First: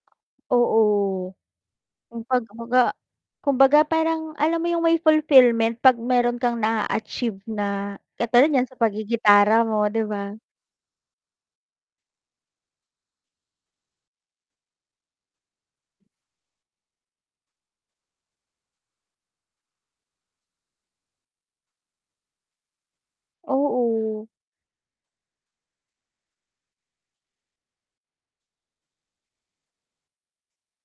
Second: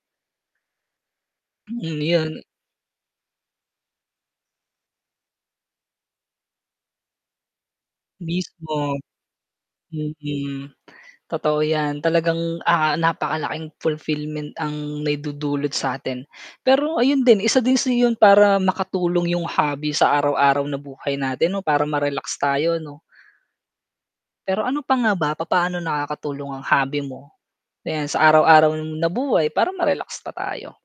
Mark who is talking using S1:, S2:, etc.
S1: Oo,
S2: Mm,
S1: kung
S2: 'yan.
S1: pag kumbaga kumbaga parang alam mo 'yong may fulfillment 'pag mayro'n kang naa-achieve na katulad niyan sa
S2: Mismo.
S1: paggigitara mo, 'di ba?
S2: Mm, totoo 'yan talagang, ah, napakalaking fulfillment ang naidudulot sa 'tin. Pero ayun din isa din sa 'yon para makatulong 'yong hobby sa araw-araw na buhay natin 'no, para ma-relax tayo, 'no?
S1: Oo.
S2: Pero ano pa nga ba, papaano nakakatulong ang hobby mo, na 'yan sa araw-araw na buhay para ma-relax pa tayo?